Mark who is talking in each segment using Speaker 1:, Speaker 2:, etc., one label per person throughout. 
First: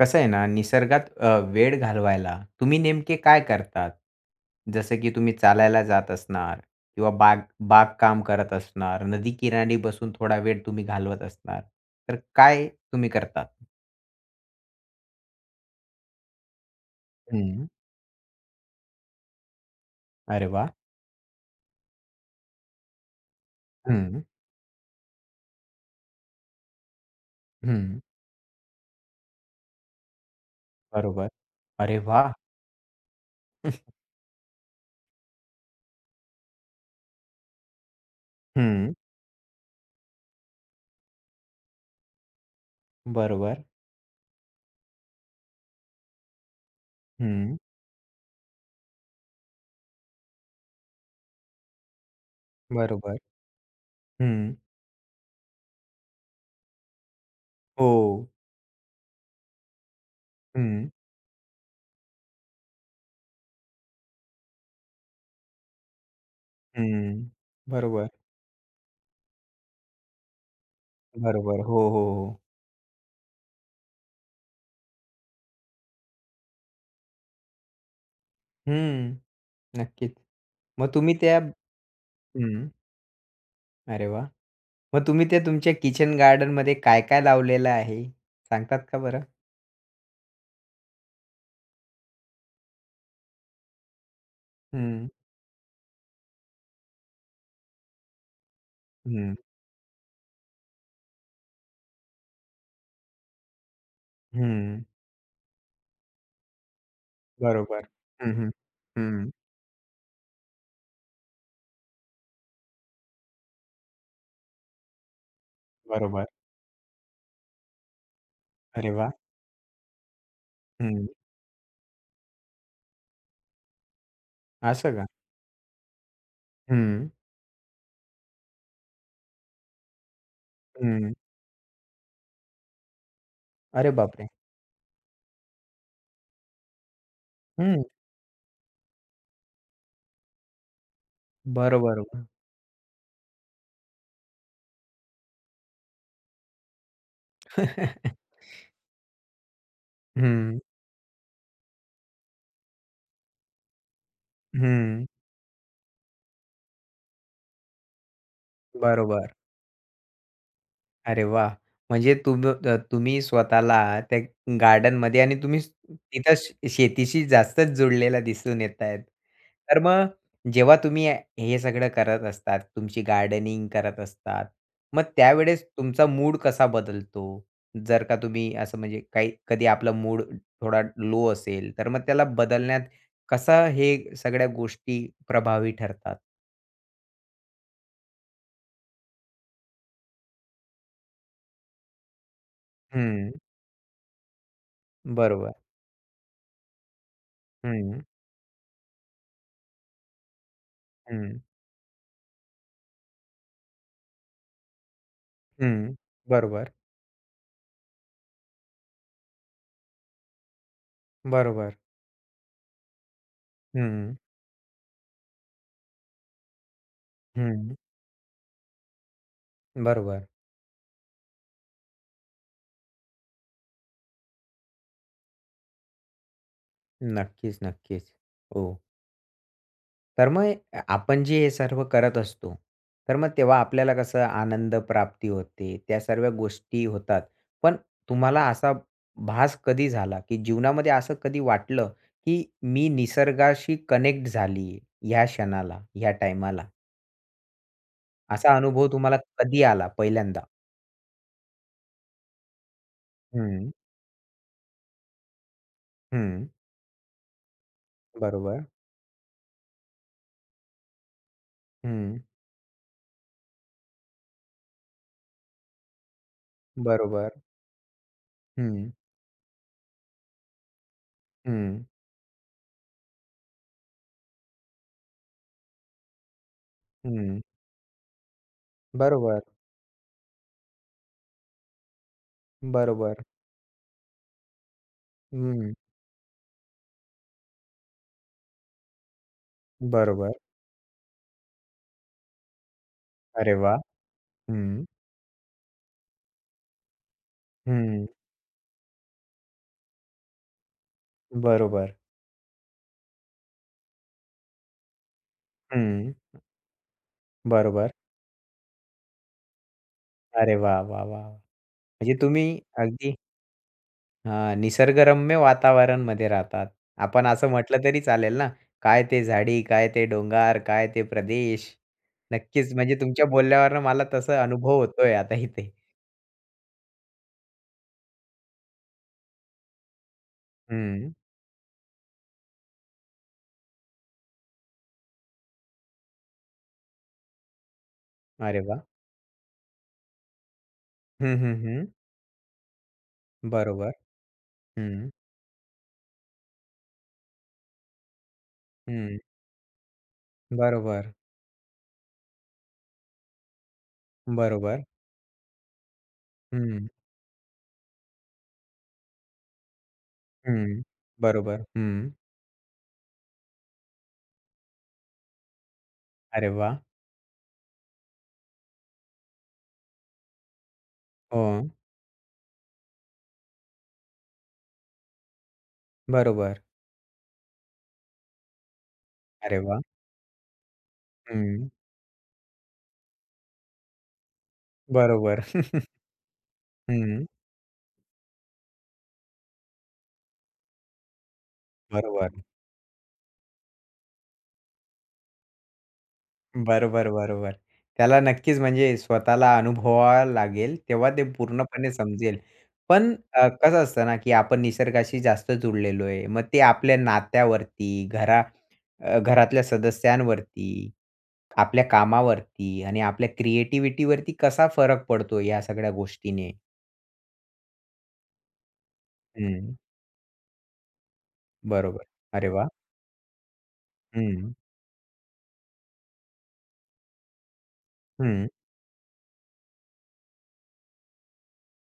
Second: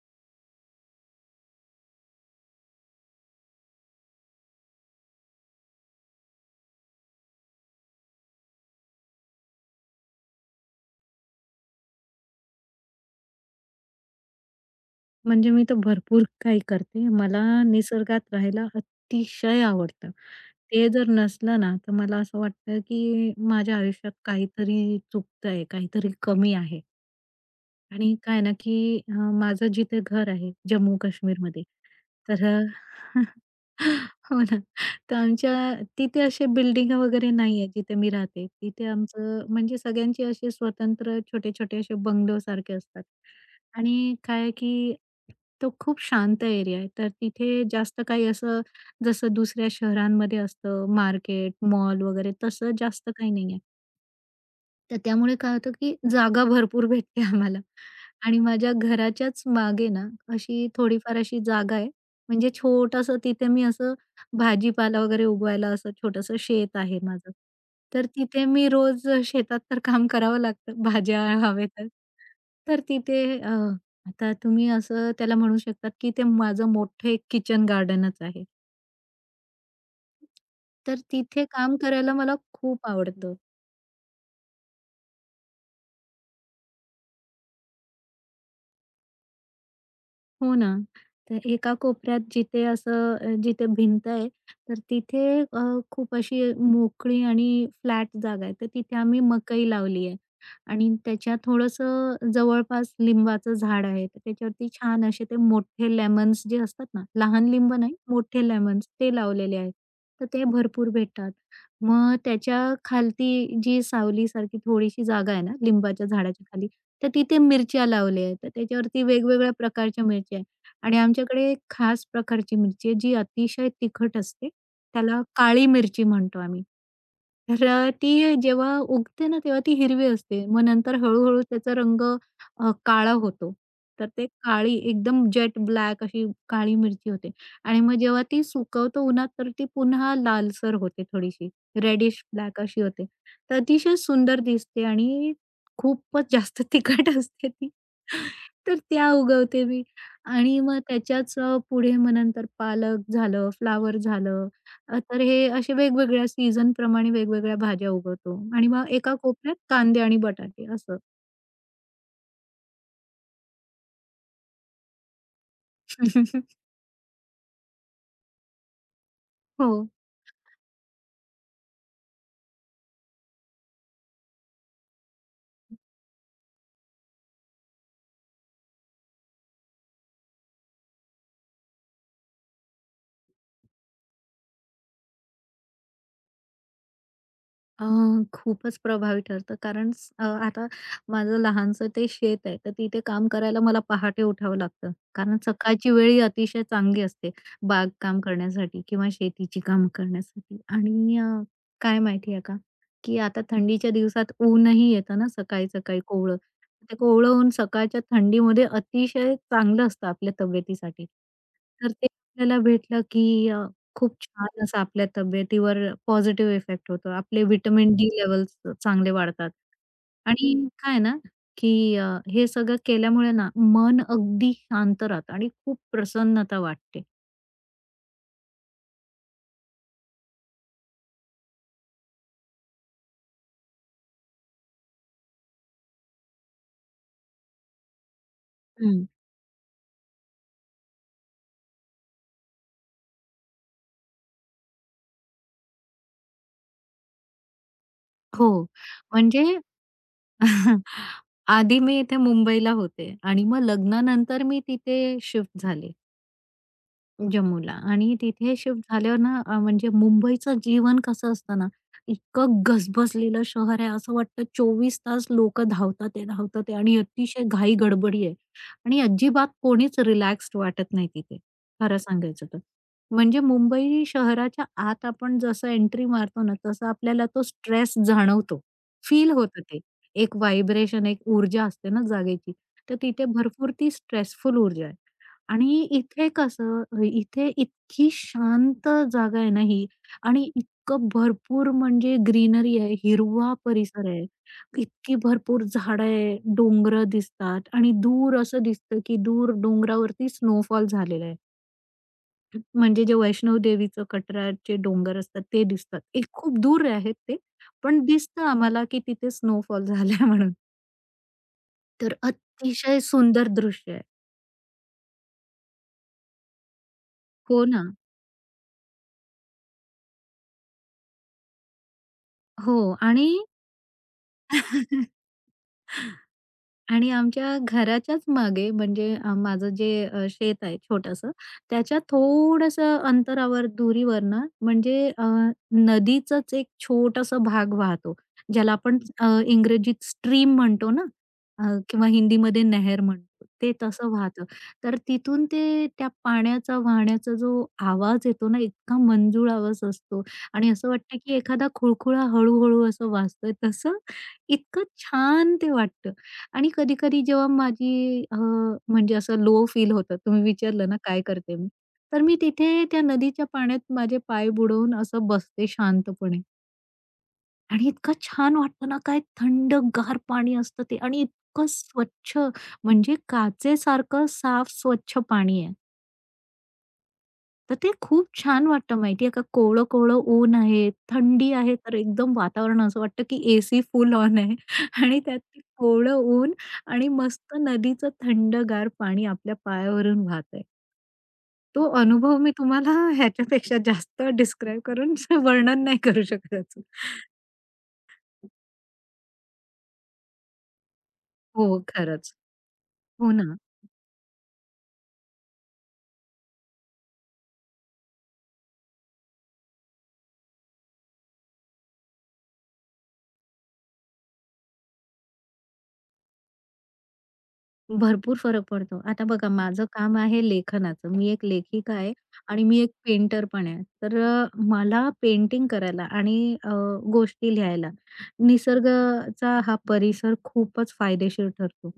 Speaker 1: कसं आहे ना, निसर्गात वेळ घालवायला तुम्ही नेमके काय करतात? जसं की तुम्ही चालायला जात असणार किंवा बाग बाग काम करत असणार, नदी किनारी बसून थोडा वेळ तुम्ही घालवत असणार. तर काय तुम्ही करतात?
Speaker 2: म्हणजे मी तर भरपूर काही करते. मला
Speaker 1: हं.
Speaker 2: निसर्गात राहायला अतिशय आवडतं.
Speaker 1: अरे वाह!
Speaker 2: ते जर नसलं ना, तर मला असं वाटतं, की माझ्या आयुष्यात
Speaker 1: हं.
Speaker 2: काहीतरी चुकतंय, काहीतरी कमी आहे.
Speaker 1: हं.
Speaker 2: आणि काय ना, की माझं जिथे घर आहे जम्मू
Speaker 1: बरोबर.
Speaker 2: काश्मीरमध्ये,
Speaker 1: अरे वाह!
Speaker 2: तर अ, हो ना, तर आमच्या तिथे असे बिल्डिंग वगैरे नाहीये जिथे मी राहते. तिथे
Speaker 1: हं.
Speaker 2: आमचं म्हणजे सगळ्यांचे असे स्वतंत्र छोटे-छोटे असे बंगलोसारखे असतात.
Speaker 1: बरोबर.
Speaker 2: आणि काय आहे, की तो खूप शांत एरिया आहे. तर
Speaker 1: हं.
Speaker 2: तिथे जास्त काही असं जसं दुसऱ्या शहरांमध्ये असतं मार्केट, मॉल वगैरे तसं जास्त
Speaker 1: बरोबर.
Speaker 2: काही नाहीये.
Speaker 1: हं.
Speaker 2: तर त्यामुळे काय होतं, की जागा भरपूर भेटते आम्हाला
Speaker 1: हो.
Speaker 2: आणि माझ्या घराच्याच मागे ना, अशी
Speaker 1: हं.
Speaker 2: थोडीफार अशी जागा आहे. म्हणजे छोटंसं तिथे मी असं भाजीपाला वगैरे उगवायला असं छोटंसं शेत आहे
Speaker 1: हं.
Speaker 2: माझं. तर
Speaker 1: बरोबर.
Speaker 2: तिथे मी रोज शेतात तर काम करावं लागतं भाज्या
Speaker 1: बरोबर.
Speaker 2: हवे
Speaker 1: हो,
Speaker 2: तर.
Speaker 1: हो, हो.
Speaker 2: तर तिथे अ, आता तुम्ही असं त्याला म्हणू शकतात, की ते माझं मोठं एक किचन गार्डनच आहे.
Speaker 1: हं. नक्कीच. मग
Speaker 2: तर
Speaker 1: तुम्ही त्या
Speaker 2: तिथे काम करायला मला
Speaker 1: हं.
Speaker 2: खूप आवडतं.
Speaker 1: अरे वाह! मग तुम्ही ते तुमच्या किचन गार्डनमध्ये काय-काय लावलेलं आहे? सांगतात का बरं?
Speaker 2: हो ना. तर एका कोपऱ्यात जिथे भिंत आहे, तर
Speaker 1: हं,
Speaker 2: तिथे अ, खूप अशी मोकळी आणि फ्लॅट जागा आहे. तर तिथे आम्ही
Speaker 1: हं,
Speaker 2: मकई लावली आहे आणि त्याच्या थोडंसं जवळपास लिंबाचं झाड आहे. तर त्याच्यावरती
Speaker 1: हं.
Speaker 2: छान असे ते मोठे लेमन्स जे असतात ना, लहान लिंब
Speaker 1: बरोबर.
Speaker 2: नाही,
Speaker 1: हं,
Speaker 2: मोठे
Speaker 1: हं.
Speaker 2: लेमन्स ते
Speaker 1: हं.
Speaker 2: लावलेले आहेत. तर ते भरपूर भेटतात. मग त्याच्या खालती जी सावलीसारखी थोडीशी जागा आहे ना, लिंबाच्या
Speaker 1: बरोबर.
Speaker 2: झाडाच्या खाली, तर तिथे मिरच्या लावल्यात. तर
Speaker 1: अरे
Speaker 2: त्याच्यावरती
Speaker 1: वाह!
Speaker 2: वेगवेगळ्या प्रकारच्या मिरच्या आहेत आणि
Speaker 1: हं.
Speaker 2: आमच्याकडे एक खास प्रकारची मिरची आहे जी अतिशय तिखट असते.
Speaker 1: असं का?
Speaker 2: त्याला काळी मिरची म्हणतो आम्ही.
Speaker 1: हं,
Speaker 2: ती जेव्हा उगते ना, तेव्हा ती हिरवी असते. मग नंतर
Speaker 1: हं.
Speaker 2: हळू-हळू त्याचा रंग काळा होतो.
Speaker 1: अरे
Speaker 2: तर ते
Speaker 1: बापरे!
Speaker 2: काळी एकदम जेट ब्लॅक अशी काळी मिरची होते आणि
Speaker 1: हं.
Speaker 2: मग जेव्हा ती सुकवतो उन्हात, तर ती पुन्हा लालसर होते थोडीशी.
Speaker 1: बरोबर.
Speaker 2: रेडिश ब्लॅक अशी होते. तर अतिशय सुंदर दिसते आणि खूपच जास्त तिखट असते ती. तर त्या उगवते मी
Speaker 1: हं,
Speaker 2: आणि मग त्याच्याच पुढे मग नंतर पालक झालं, फ्लॉवर झालं.
Speaker 1: हं.
Speaker 2: तर हे असे वेगवेगळ्या सीझनप्रमाणे वेगवेगळ्या भाज्या उगवतो आणि मग एका
Speaker 1: बरोबर.
Speaker 2: कोपऱ्यात कांदे आणि बटाटे असं.
Speaker 1: अरे वाह! म्हणजे तुम्ही स्वतःला त्या गार्डनमध्ये आणि तुम्ही तिथं शेतीशी जास्तच जुडलेला दिसून येत आहेत.
Speaker 2: हो.
Speaker 1: तर मग जेव्हा तुम्ही हे सगळं करत असतात, तुमची गार्डनिंग करत असतात, मग त्यावेळेस तुमचा मूड कसा बदलतो? जर का तुम्ही असं म्हणजे काही कधी आपला मूड थोडा लो असेल, तर मग त्याला बदलण्यात कसं हे सगळ्या गोष्टी प्रभावी ठरतात?
Speaker 2: अ, खूपच प्रभावी ठरतं कारण आता माझं लहानसं ते शेत आहे, तर तिथे काम
Speaker 1: हं,
Speaker 2: करायला मला पहाटे उठावं लागतं. कारण
Speaker 1: बरोबर.
Speaker 2: सकाळची वेळ ही अतिशय चांगली असते
Speaker 1: हं,
Speaker 2: बागकाम करण्यासाठी किंवा शेतीची कामं करण्यासाठी. आणि
Speaker 1: हं,
Speaker 2: काय माहिती आहे का, की आता थंडीच्या दिवसात ऊनही येतं ना
Speaker 1: हं.
Speaker 2: सकाळी-सकाळी कोवळं.
Speaker 1: बरोबर,
Speaker 2: ते कोवळं ऊन सकाळच्या थंडीमध्ये अतिशय चांगलं असतं आपल्या तब्येतीसाठी.
Speaker 1: बरोबर.
Speaker 2: तर ते आपल्याला भेटलं की
Speaker 1: हं,
Speaker 2: खूप छान असा आपल्या तब्येतीवर पॉझिटिव्ह इफेक्ट होतो. आपले
Speaker 1: हं.
Speaker 2: व्हिटॅमिन डी लेवल्स चांगले वाढतात.
Speaker 1: बरोबर.
Speaker 2: आणि काय आहे ना, की हे सगळं केल्यामुळे ना मन अगदी शांत राहतं आणि खूप प्रसन्नता वाटते.
Speaker 1: नक्कीच, नक्कीच. हो. तर मग आपण जे हे सर्व करत असतो, तर मग तेव्हा आपल्याला कसं आनंद प्राप्ती होते, त्या सर्व गोष्टी होतात. पण तुम्हाला असा
Speaker 2: हं.
Speaker 1: भास कधी झाला, की जीवनामध्ये असं कधी वाटलं, की मी निसर्गाशी कनेक्ट झालीये ह्या क्षणाला, ह्या टाईमाला?
Speaker 2: हो,
Speaker 1: असा अनुभव तुम्हाला
Speaker 2: म्हणजे
Speaker 1: कधी आला पहिल्यांदा?
Speaker 2: आधी मी इथे मुंबईला होते आणि मग
Speaker 1: हं,
Speaker 2: लग्नानंतर मी तिथे शिफ्ट झाले.
Speaker 1: हं.
Speaker 2: जम्मूला आणि तिथे
Speaker 1: बरोबर.
Speaker 2: शिफ्ट झाल्यावर ना, म्हणजे मुंबईचं जीवन कसं असतं ना,
Speaker 1: हं.
Speaker 2: इतकं गजबजलेलं शहर आहे असं वाटतं 24 तास लोकं धावतात आहे आणि
Speaker 1: बरोबर.
Speaker 2: अतिशय घाई गडबडी आहे
Speaker 1: हं,
Speaker 2: आणि अजिबात कोणीच रिलॅक्स्ड वाटत नाही तिथे,
Speaker 1: हं,
Speaker 2: खरं सांगायचं तर. म्हणजे मुंबई शहराच्या आत आपण जसं एंट्री मारतो ना, तसं आपल्याला
Speaker 1: हं.
Speaker 2: तो स्ट्रेस जाणवतो. फील
Speaker 1: बरोबर,
Speaker 2: होतं ते. एक व्हायब्रेशन, एक ऊर्जा असते ना जागेची, तर
Speaker 1: बरोबर.
Speaker 2: तिथे भरपूर ती स्ट्रेसफुल ऊर्जा आहे.
Speaker 1: हं,
Speaker 2: आणि इथे इतकी शांत जागा आहे ना ही
Speaker 1: बरोबर.
Speaker 2: आणि इतकं भरपूर म्हणजे ग्रीनरी आहे, हिरवा
Speaker 1: अरे वाह!
Speaker 2: परिसर आहे.
Speaker 1: हं,
Speaker 2: इतकी भरपूर झाडं आहे, डोंगर दिसतात आणि
Speaker 1: हं.
Speaker 2: दूर असं दिसतं, की दूर डोंगरावरती स्नोफॉल झालेला आहे.
Speaker 1: बरोबर.
Speaker 2: म्हणजे जे वैष्णव देवीचं कटराचे डोंगर असतात ते दिसतात.
Speaker 1: हं,
Speaker 2: एक खूप दूर आहेत ते,
Speaker 1: बरोबर.
Speaker 2: पण दिसतं आम्हाला, की तिथे स्नोफॉल झालाय म्हणून.
Speaker 1: अरे वाह, वाह, वाह!
Speaker 2: तर
Speaker 1: म्हणजे तुम्ही
Speaker 2: अतिशय
Speaker 1: अगदी
Speaker 2: सुंदर दृश्य आहे.
Speaker 1: हां, निसर्गरम्य वातावरणमध्ये राहतात. आपण असं
Speaker 2: हो
Speaker 1: म्हटलं
Speaker 2: ना.
Speaker 1: तरी चालेल ना. काय ते झाडी, काय ते डोंगर, काय ते प्रदेश. नक्कीच
Speaker 2: हो
Speaker 1: म्हणजे तुमच्या
Speaker 2: आणि
Speaker 1: बोलल्यावरून मला तसा अनुभव होतोय आता इथे.
Speaker 2: आणि आमच्या घराच्याच मागे म्हणजे, माझं जे शेत आहे
Speaker 1: हं.
Speaker 2: छोटंसं, त्याच्या थोडंसं अंतरावर दुरीवर ना म्हणजे, नदीचाच एक छोटासा भाग वाहतो.
Speaker 1: अरे
Speaker 2: ज्याला
Speaker 1: वाह!
Speaker 2: आपण इंग्रजीत स्ट्रीम म्हणतो ना
Speaker 1: हं, हं, हं.
Speaker 2: किंवा हिंदीमध्ये नहर म्हणतो. ते
Speaker 1: बरोबर.
Speaker 2: तसं वाहतं. तर
Speaker 1: हं,
Speaker 2: तिथून ते त्या पाण्याचा वाहण्याचा जो आवाज येतो ना इतका
Speaker 1: हं.
Speaker 2: मंजूळ आवाज असतो आणि असं
Speaker 1: बरोबर,
Speaker 2: वाटतं की एखादा खुळखुळा हळू असं वाजतोय तसं इतकं
Speaker 1: बरोबर.
Speaker 2: छान ते वाटतं. आणि
Speaker 1: हं,
Speaker 2: कधी-कधी जेव्हा माझी, म्हणजे असं लो फील होतं, तुम्ही
Speaker 1: हं.
Speaker 2: विचारलं ना काय करते
Speaker 1: बरोबर.
Speaker 2: मी?
Speaker 1: हं.
Speaker 2: तर मी तिथे त्या नदीच्या पाण्यात माझे पाय बुडवून असं बसते शांतपणे
Speaker 1: अरे वाह!
Speaker 2: आणि इतकं छान वाटतं ना, काय थंडगार पाणी असतं ते आणि
Speaker 1: हो.
Speaker 2: इतकं स्वच्छ म्हणजे काचेसारखं साफ स्वच्छ पाणी आहे.
Speaker 1: बरोबर.
Speaker 2: तर ते खूप छान वाटतं माहितीये का?
Speaker 1: अरे वाह!
Speaker 2: कोवळं-कोवळं ऊन आहे, थंडी
Speaker 1: हं.
Speaker 2: आहे, तर एकदम वातावरण असं वाटतं की एसी फुल ऑन आहे आणि त्यात
Speaker 1: बरोबर.
Speaker 2: ते कोवळं ऊन आणि
Speaker 1: हं.
Speaker 2: मस्त नदीचं थंडगार पाणी आपल्या पायावरून वाहतंय. तो
Speaker 1: बरोबर.
Speaker 2: अनुभव मी तुम्हाला ह्याच्यापेक्षा जास्त डिस्क्राईब करून वर्णन नाही करू शकत.
Speaker 1: बरोबर, बरोबर. त्याला नक्कीच म्हणजे स्वतःला अनुभवावा लागेल, तेव्हा ते
Speaker 2: हो,
Speaker 1: पूर्णपणे
Speaker 2: खरंच.
Speaker 1: समजेल. पण
Speaker 2: हो ना.
Speaker 1: कसं असतं ना, की आपण निसर्गाशी जास्त जुडलेलो आहे. मग ते आपल्या नात्यावरती, घरातल्या सदस्यांवरती, आपल्या कामावरती आणि आपल्या क्रिएटिव्हिटीवरती कसा फरक पडतो या सगळ्या गोष्टीने?
Speaker 2: भरपूर फरक पडतो. आता बघा
Speaker 1: हं.
Speaker 2: माझं काम आहे लेखनाचं. मी एक लेखिका
Speaker 1: बरोबर.
Speaker 2: आहे
Speaker 1: अरे
Speaker 2: आणि
Speaker 1: वाह!
Speaker 2: मी एक पेंटर पण आहे.
Speaker 1: हं.
Speaker 2: मला पेंटिंग करायला आणि गोष्टी लिहायला
Speaker 1: हं.
Speaker 2: निसर्गाचा हा परिसर खूपच फायदेशीर ठरतो.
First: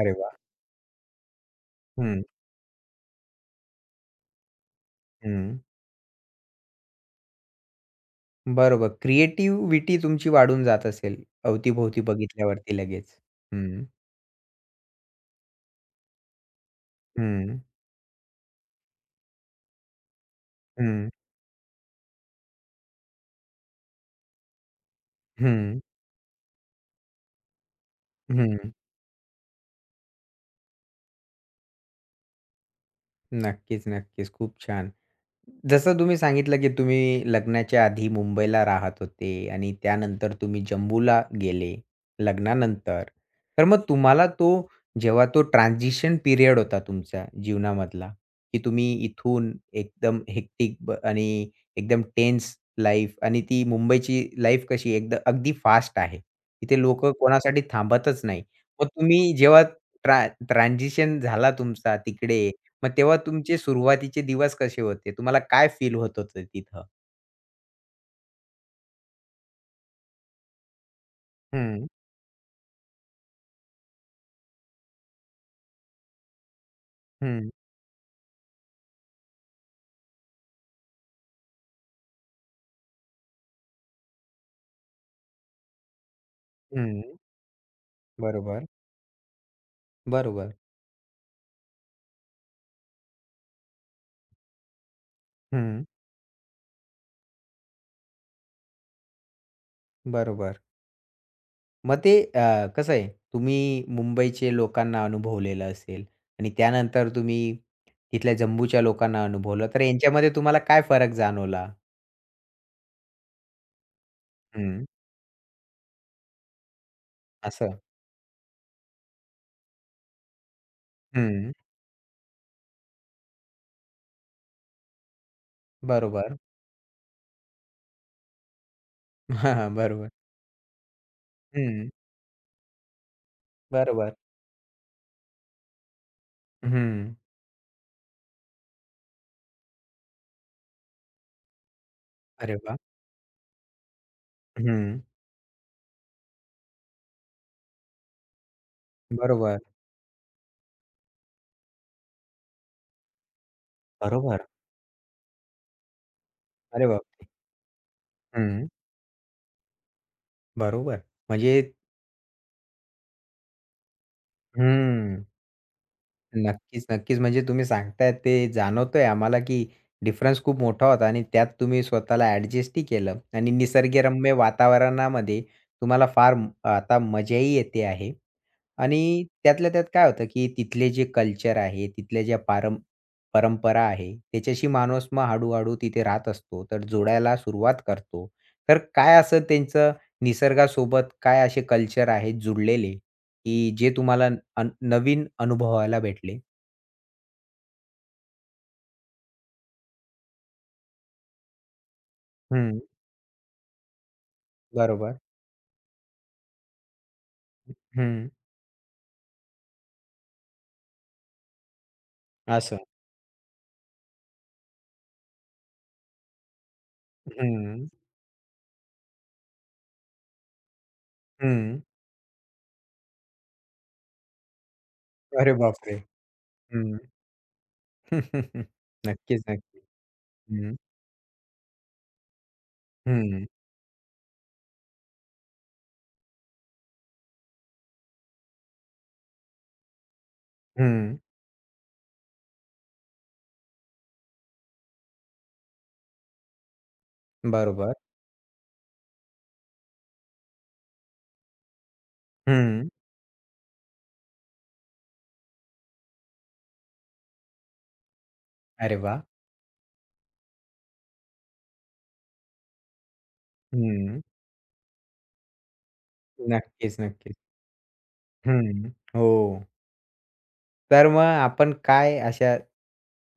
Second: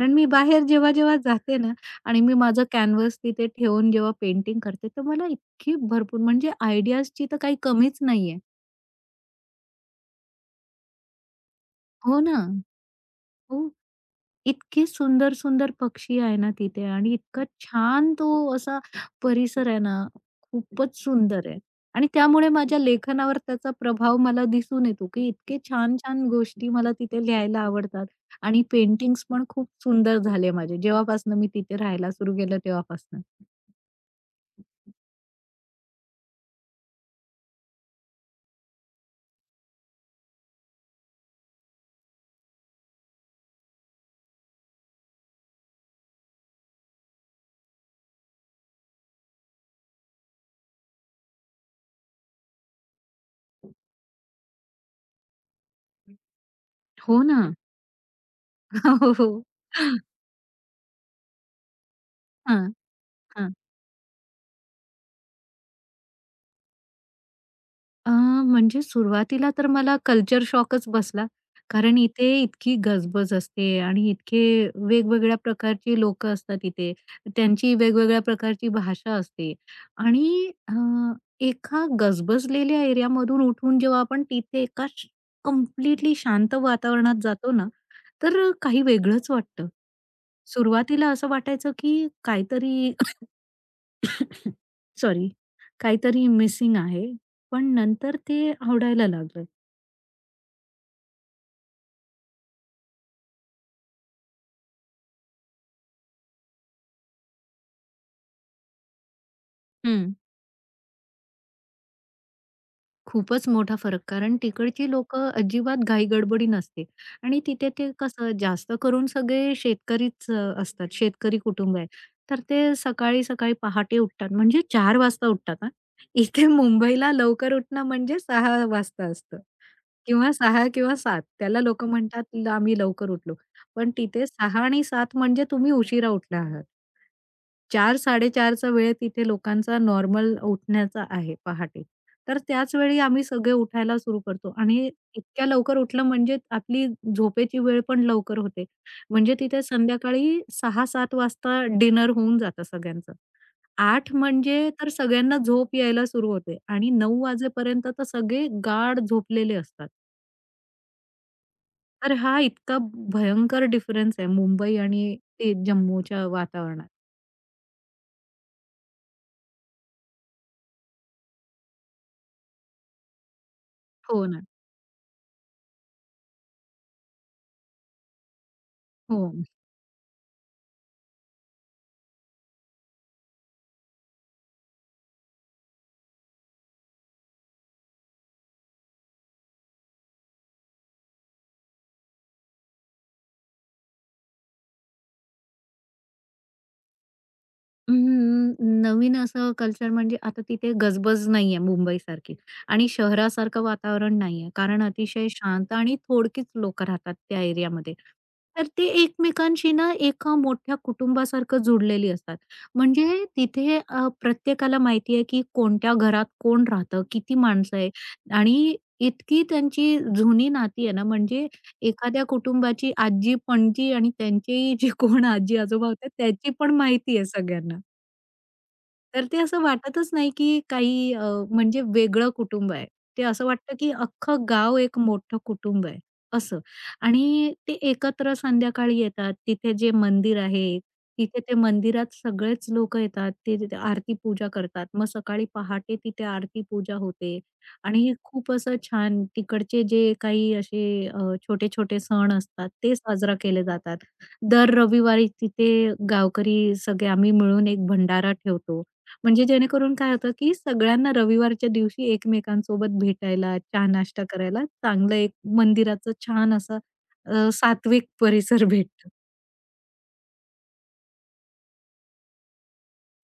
Speaker 1: अरे
Speaker 2: मी
Speaker 1: वाह!
Speaker 2: बाहेर जेव्हा-जेव्हा जाते ना आणि
Speaker 1: हं,
Speaker 2: मी माझं कॅनव्हास तिथे ठेवून जेव्हा पेंटिंग करते, तर मला
Speaker 1: हं.
Speaker 2: इतकी भरपूर म्हणजे आयडियाजची तर काही कमीच नाहीये.
Speaker 1: बरोबर. क्रिएटिव्हिटी तुमची वाढून जात असेल, अवतीभोवती
Speaker 2: हो ना.
Speaker 1: बघितल्यावरती लगेच.
Speaker 2: हो.
Speaker 1: हं,
Speaker 2: इतके सुंदर-सुंदर पक्षी आहे ना तिथे आणि इतका
Speaker 1: हं,
Speaker 2: छान तो असा परिसर आहे ना, खूपच
Speaker 1: हं,
Speaker 2: सुंदर आहे. आणि त्यामुळे माझ्या लेखनावर त्याचा प्रभाव मला दिसून येतो, की इतके
Speaker 1: हं,
Speaker 2: छान-छान गोष्टी मला तिथे लिहायला आवडतात आणि
Speaker 1: हं.
Speaker 2: पेंटिंग्स पण खूप सुंदर झाले माझे, जेव्हापासनं मी तिथे राहायला सुरू केलं तेव्हापासनं.
Speaker 1: नक्कीच, नक्कीच. खूप छान. जसं तुम्ही सांगितलं, की तुम्ही लग्नाच्या आधी मुंबईला राहत होते आणि त्यानंतर तुम्ही जम्बूला गेले लग्नानंतर. तर मग तुम्हाला तो जेव्हा तो ट्रान्झिशन पिरियड होता तुमच्या जीवनामधला, की तुम्ही इथून एकदम हेक्टिक आणि एकदम टेन्स लाईफ आणि ती मुंबईची लाईफ कशी एकदम अगदी फास्ट आहे. इथे लोकं
Speaker 2: हो ना.
Speaker 1: कोणासाठी थांबतच नाही. मग
Speaker 2: हो,
Speaker 1: तुम्ही
Speaker 2: हो.
Speaker 1: जेव्हा ट्रान्झिशन झाला तुमचा तिकडे
Speaker 2: हां,
Speaker 1: मग तेव्हा
Speaker 2: हां.
Speaker 1: तुमचे सुरुवातीचे दिवस कसे होते? तुम्हाला काय फील होत होतं तिथं?
Speaker 2: अ, म्हणजे सुरुवातीला तर मला कल्चर शॉकच बसला.
Speaker 1: हं,
Speaker 2: कारण इथे इतकी गजबज असते आणि इतके वेगवेगळ्या प्रकारची लोकं असतात इथे.
Speaker 1: हं,
Speaker 2: त्यांची वेगवेगळ्या प्रकारची भाषा असते आणि एका गजबजलेल्या एरियामधून उठून जेव्हा आपण तिथे एका श कंप्लीटली शांत
Speaker 1: हं.
Speaker 2: वातावरणात जातो ना, तर
Speaker 1: बरोबर,
Speaker 2: काही वेगळंच वाटतं.
Speaker 1: बरोबर.
Speaker 2: सुरुवातीला असं वाटायचं की काहीतरी सॉरी,
Speaker 1: हं,
Speaker 2: काहीतरी मिसिंग आहे. पण नंतर ते आवडायला लागलं.
Speaker 1: बरोबर. मग ते कसं आहे, तुम्ही मुंबईचे लोकांना अनुभवलेलं असेल आणि त्यानंतर तुम्ही तिथल्या जम्मूच्या लोकांना अनुभवलं, तर
Speaker 2: हं.
Speaker 1: यांच्यामध्ये तुम्हाला काय फरक जाणवला?
Speaker 2: खूपच मोठा फरक. कारण
Speaker 1: हं,
Speaker 2: तिकडची लोकं अजिबात घाई-गडबडी नसते आणि तिथे
Speaker 1: असं.
Speaker 2: ते कसं जास्त करून सगळे शेतकरीच असतात. शेतकरी
Speaker 1: हं,
Speaker 2: कुटुंब आहे. तर ते सकाळी-सकाळी पहाटे उठतात म्हणजे चार वाजता उठतात हां.
Speaker 1: बरोबर.
Speaker 2: इथे मुंबईला लवकर उठणं म्हणजे 6 वाजता असतं
Speaker 1: हां, हां. बरोबर.
Speaker 2: किंवा 6 किंवा 7 त्याला
Speaker 1: हं,
Speaker 2: लोकं म्हणतात आम्ही लवकर उठलो. पण
Speaker 1: बरोबर.
Speaker 2: तिथे 6 आणि 7 म्हणजे तुम्ही उशिरा उठला आहात.
Speaker 1: हं.
Speaker 2: 4-4:30 वेळ तिथे लोकांचा नॉर्मल उठण्याचा आहे पहाटे. तर
Speaker 1: अरे
Speaker 2: त्याच
Speaker 1: वाह!
Speaker 2: वेळी आम्ही सगळे उठायला सुरू करतो आणि
Speaker 1: हं,
Speaker 2: इतक्या लवकर उठलं म्हणजे आपली झोपेची वेळ पण लवकर होते. म्हणजे
Speaker 1: बरोबर,
Speaker 2: तिथे संध्याकाळी सहा 7 वाजता डिनर होऊन जातं सगळ्यांचं. आठ
Speaker 1: बरोबर.
Speaker 2: म्हणजे तर सगळ्यांना झोप यायला सुरू होते
Speaker 1: अरे
Speaker 2: आणि 9
Speaker 1: बापरे!
Speaker 2: वाजेपर्यंत तर सगळे
Speaker 1: हं.
Speaker 2: गाढ झोपलेले असतात.
Speaker 1: बरोबर. म्हणजे
Speaker 2: तर हा इतका भयंकर डिफरन्स आहे मुंबई आणि
Speaker 1: हम्म.
Speaker 2: ते जम्मूच्या
Speaker 1: नक्कीच,
Speaker 2: वातावरणात.
Speaker 1: नक्कीच. म्हणजे तुम्ही सांगताय ते जाणवतंय आम्हाला, की डिफरन्स खूप मोठा होता आणि त्यात तुम्ही स्वतःला ॲडजस्टही केलं आणि
Speaker 2: हो
Speaker 1: निसर्गरम्य
Speaker 2: ना.
Speaker 1: वातावरणामध्ये तुम्हाला फार आता मजाही येते आहे. आणि
Speaker 2: हो.
Speaker 1: त्यातल्या त्यात काय होतं, की तिथले जे कल्चर आहे, तिथल्या ज्या परंपरा आहे, त्याच्याशी माणूस मग हळू तिथे राहत असतो, तर जोडायला सुरुवात करतो. तर काय असं त्यांचं निसर्गासोबत काय असे कल्चर आहेत जुडलेले? की जे तुम्हाला नवीन अनुभवायला भेटले.
Speaker 2: अं, नवीन असं कल्चर म्हणजे आता तिथे गजबज नाहीये मुंबईसारखी
Speaker 1: हं,
Speaker 2: आणि शहरासारखं वातावरण नाहीये. कारण
Speaker 1: बरोबर.
Speaker 2: अतिशय शांत आणि थोडकीच लोकं राहतात त्या एरियामध्ये.
Speaker 1: हं.
Speaker 2: तर ते एकमेकांशी ना एका मोठ्या कुटुंबासारखं जुडलेली असतात.
Speaker 1: असं.
Speaker 2: म्हणजे तिथे प्रत्येकाला माहिती आहे की कोणत्या घरात कोण राहतं, किती माणसं
Speaker 1: हं,
Speaker 2: आहे आणि इतकी त्यांची जुनी नाती आहे ना, म्हणजे
Speaker 1: हं.
Speaker 2: एखाद्या कुटुंबाची आजी-पणजी आणि त्यांचेही जे कोण
Speaker 1: अरे
Speaker 2: आजी-आजोबा
Speaker 1: बापरे!
Speaker 2: होते त्याची पण
Speaker 1: हं.
Speaker 2: माहिती आहे सगळ्यांना. तर ते
Speaker 1: नक्कीच,
Speaker 2: असं
Speaker 1: नक्की.
Speaker 2: वाटतच नाही, की
Speaker 1: हं,
Speaker 2: काही म्हणजे वेगळं कुटुंब आहे. ते असं
Speaker 1: हं,
Speaker 2: वाटतं, की अख्खं गाव एक मोठं कुटुंब आहे, असं. आणि ते एकत्र संध्याकाळी येतात. तिथे जे मंदिर आहे,
Speaker 1: हं.
Speaker 2: तिथे ते मंदिरात सगळेच लोकं येतात. ते तिथे आरती पूजा करतात. मग सकाळी पहाटे तिथे आरती पूजा होते
Speaker 1: बरोबर.
Speaker 2: आणि खूप असं छान तिकडचे जे काही असे छोटे-छोटे सण असतात,
Speaker 1: हं.
Speaker 2: ते साजरा केले जातात. दर रविवारी तिथे गावकरी सगळे आम्ही मिळून एक भंडारा ठेवतो.
Speaker 1: अरे वाह!
Speaker 2: म्हणजे जेणेकरून काय होतं, की सगळ्यांना रविवारच्या दिवशी एकमेकांसोबत भेटायला,
Speaker 1: हं.
Speaker 2: चहा-नाश्ता करायला चांगलं एक मंदिराचं छान असं
Speaker 1: नक्कीच, नक्कीच.
Speaker 2: अ, सात्विक परिसर
Speaker 1: हं.
Speaker 2: भेटतो.
Speaker 1: हो. तर मग आपण काय अशा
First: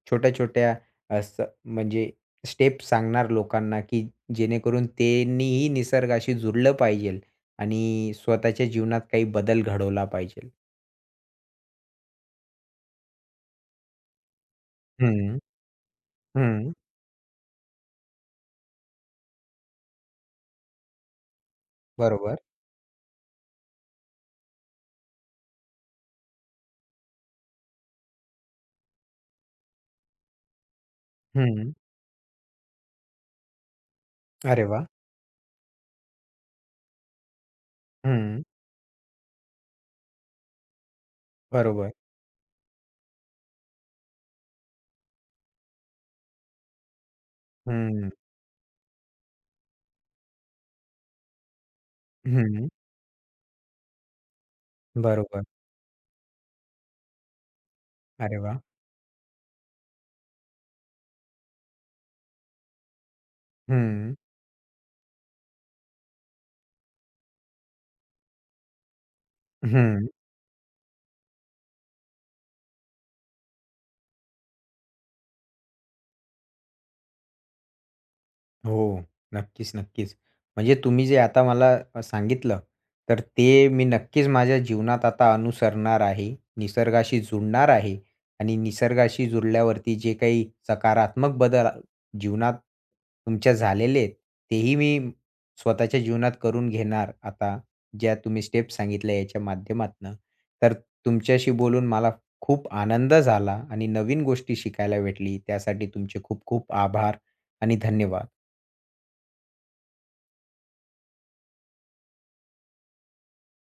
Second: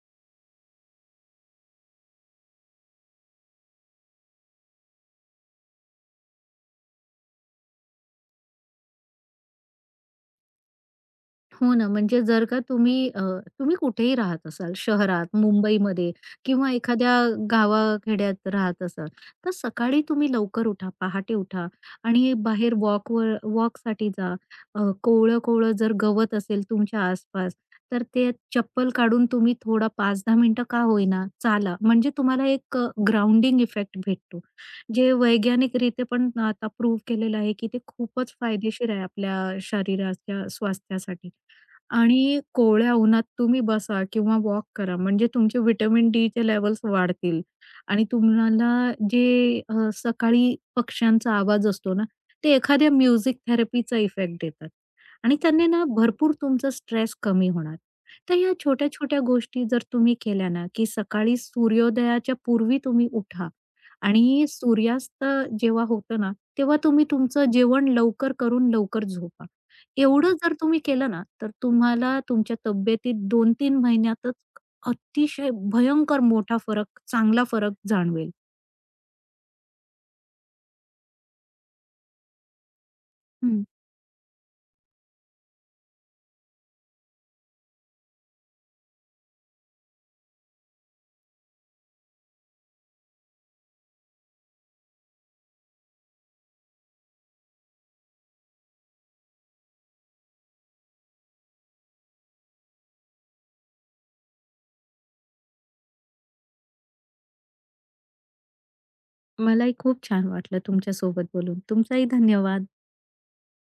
Speaker 1: छोट्या-छोट्या असं म्हणजे स्टेप्स सांगणार लोकांना, की जेणेकरून त्यांनीही निसर्गाशी जुडलं पाहिजे आणि स्वतःच्या जीवनात काही बदल घडवला पाहिजे?
Speaker 2: हो ना, म्हणजे जर का तुम्ही कुठेही राहत असाल, शहरात,
Speaker 1: हं,
Speaker 2: मुंबईमध्ये
Speaker 1: हं.
Speaker 2: किंवा एखाद्या गावाखेड्यात राहत असाल, तर सकाळी तुम्ही लवकर उठा, पहाटे उठा आणि
Speaker 1: बरोबर.
Speaker 2: बाहेर वॉकसाठी जा. कोवळं-कोवळं जर गवत असेल तुमच्या आसपास, तर ते चप्पल काढून तुम्ही थोडा 5-10 मिनिटं का होईना
Speaker 1: हं.
Speaker 2: चाला. म्हणजे तुम्हाला एक ग्राउंडिंग इफेक्ट भेटतो.
Speaker 1: अरे वाह!
Speaker 2: जे वैज्ञानिकरित्या पण आता प्रूव्ह केलेलं आहे, की ते खूपच
Speaker 1: हं.
Speaker 2: फायदेशीर आहे आपल्या शरीराच्या स्वास्थ्यासाठी.
Speaker 1: बरोबर.
Speaker 2: आणि कोवळ्या उन्हात तुम्ही बसा किंवा वॉक करा म्हणजे तुमचे व्हिटॅमिन डी चे लेवल्स वाढतील आणि
Speaker 1: हं.
Speaker 2: तुम्हाला जे सकाळी पक्ष्यांचा आवाज असतो ना, ते
Speaker 1: हं.
Speaker 2: एखाद्या म्युझिक थेरपीचा इफेक्ट देतात आणि
Speaker 1: बरोबर.
Speaker 2: त्यांनी ना भरपूर तुमचा स्ट्रेस कमी होणार. तर
Speaker 1: अरे
Speaker 2: ह्या
Speaker 1: वाह!
Speaker 2: छोट्या-छोट्या गोष्टी जर तुम्ही केल्या ना, की सकाळी सूर्योदयाच्या पूर्वी तुम्ही उठा
Speaker 1: हं.
Speaker 2: आणि सूर्यास्त जेव्हा होतं ना, तेव्हा तुम्ही तुमचं जेवण लवकर करून लवकर झोपा.
Speaker 1: हं.
Speaker 2: एवढं जर तुम्ही केलं ना, तर तुम्हाला तुमच्या तब्येतीत 2-3 महिन्यातच अतिशय भयंकर मोठा फरक, चांगला फरक जाणवेल.
Speaker 1: हो. नक्कीच, नक्कीच. म्हणजे तुम्ही जे आता मला सांगितलं, तर
Speaker 2: हं.
Speaker 1: ते मी नक्कीच माझ्या जीवनात आता अनुसरणार आहे. निसर्गाशी जुडणार आहे आणि निसर्गाशी जुडल्यावरती जे काही सकारात्मक बदल जीवनात तुमच्या झालेले आहेत, तेही मी स्वतःच्या जीवनात करून घेणार आता, ज्या तुम्ही स्टेप्स सांगितल्या याच्या माध्यमातनं. तर तुमच्याशी बोलून मला खूप आनंद झाला आणि नवीन गोष्टी शिकायला भेटली. त्यासाठी तुमचे खूप खूप आभार आणि धन्यवाद.
Speaker 2: मलाही खूप छान वाटलं तुमच्यासोबत बोलून. तुमचाही धन्यवाद.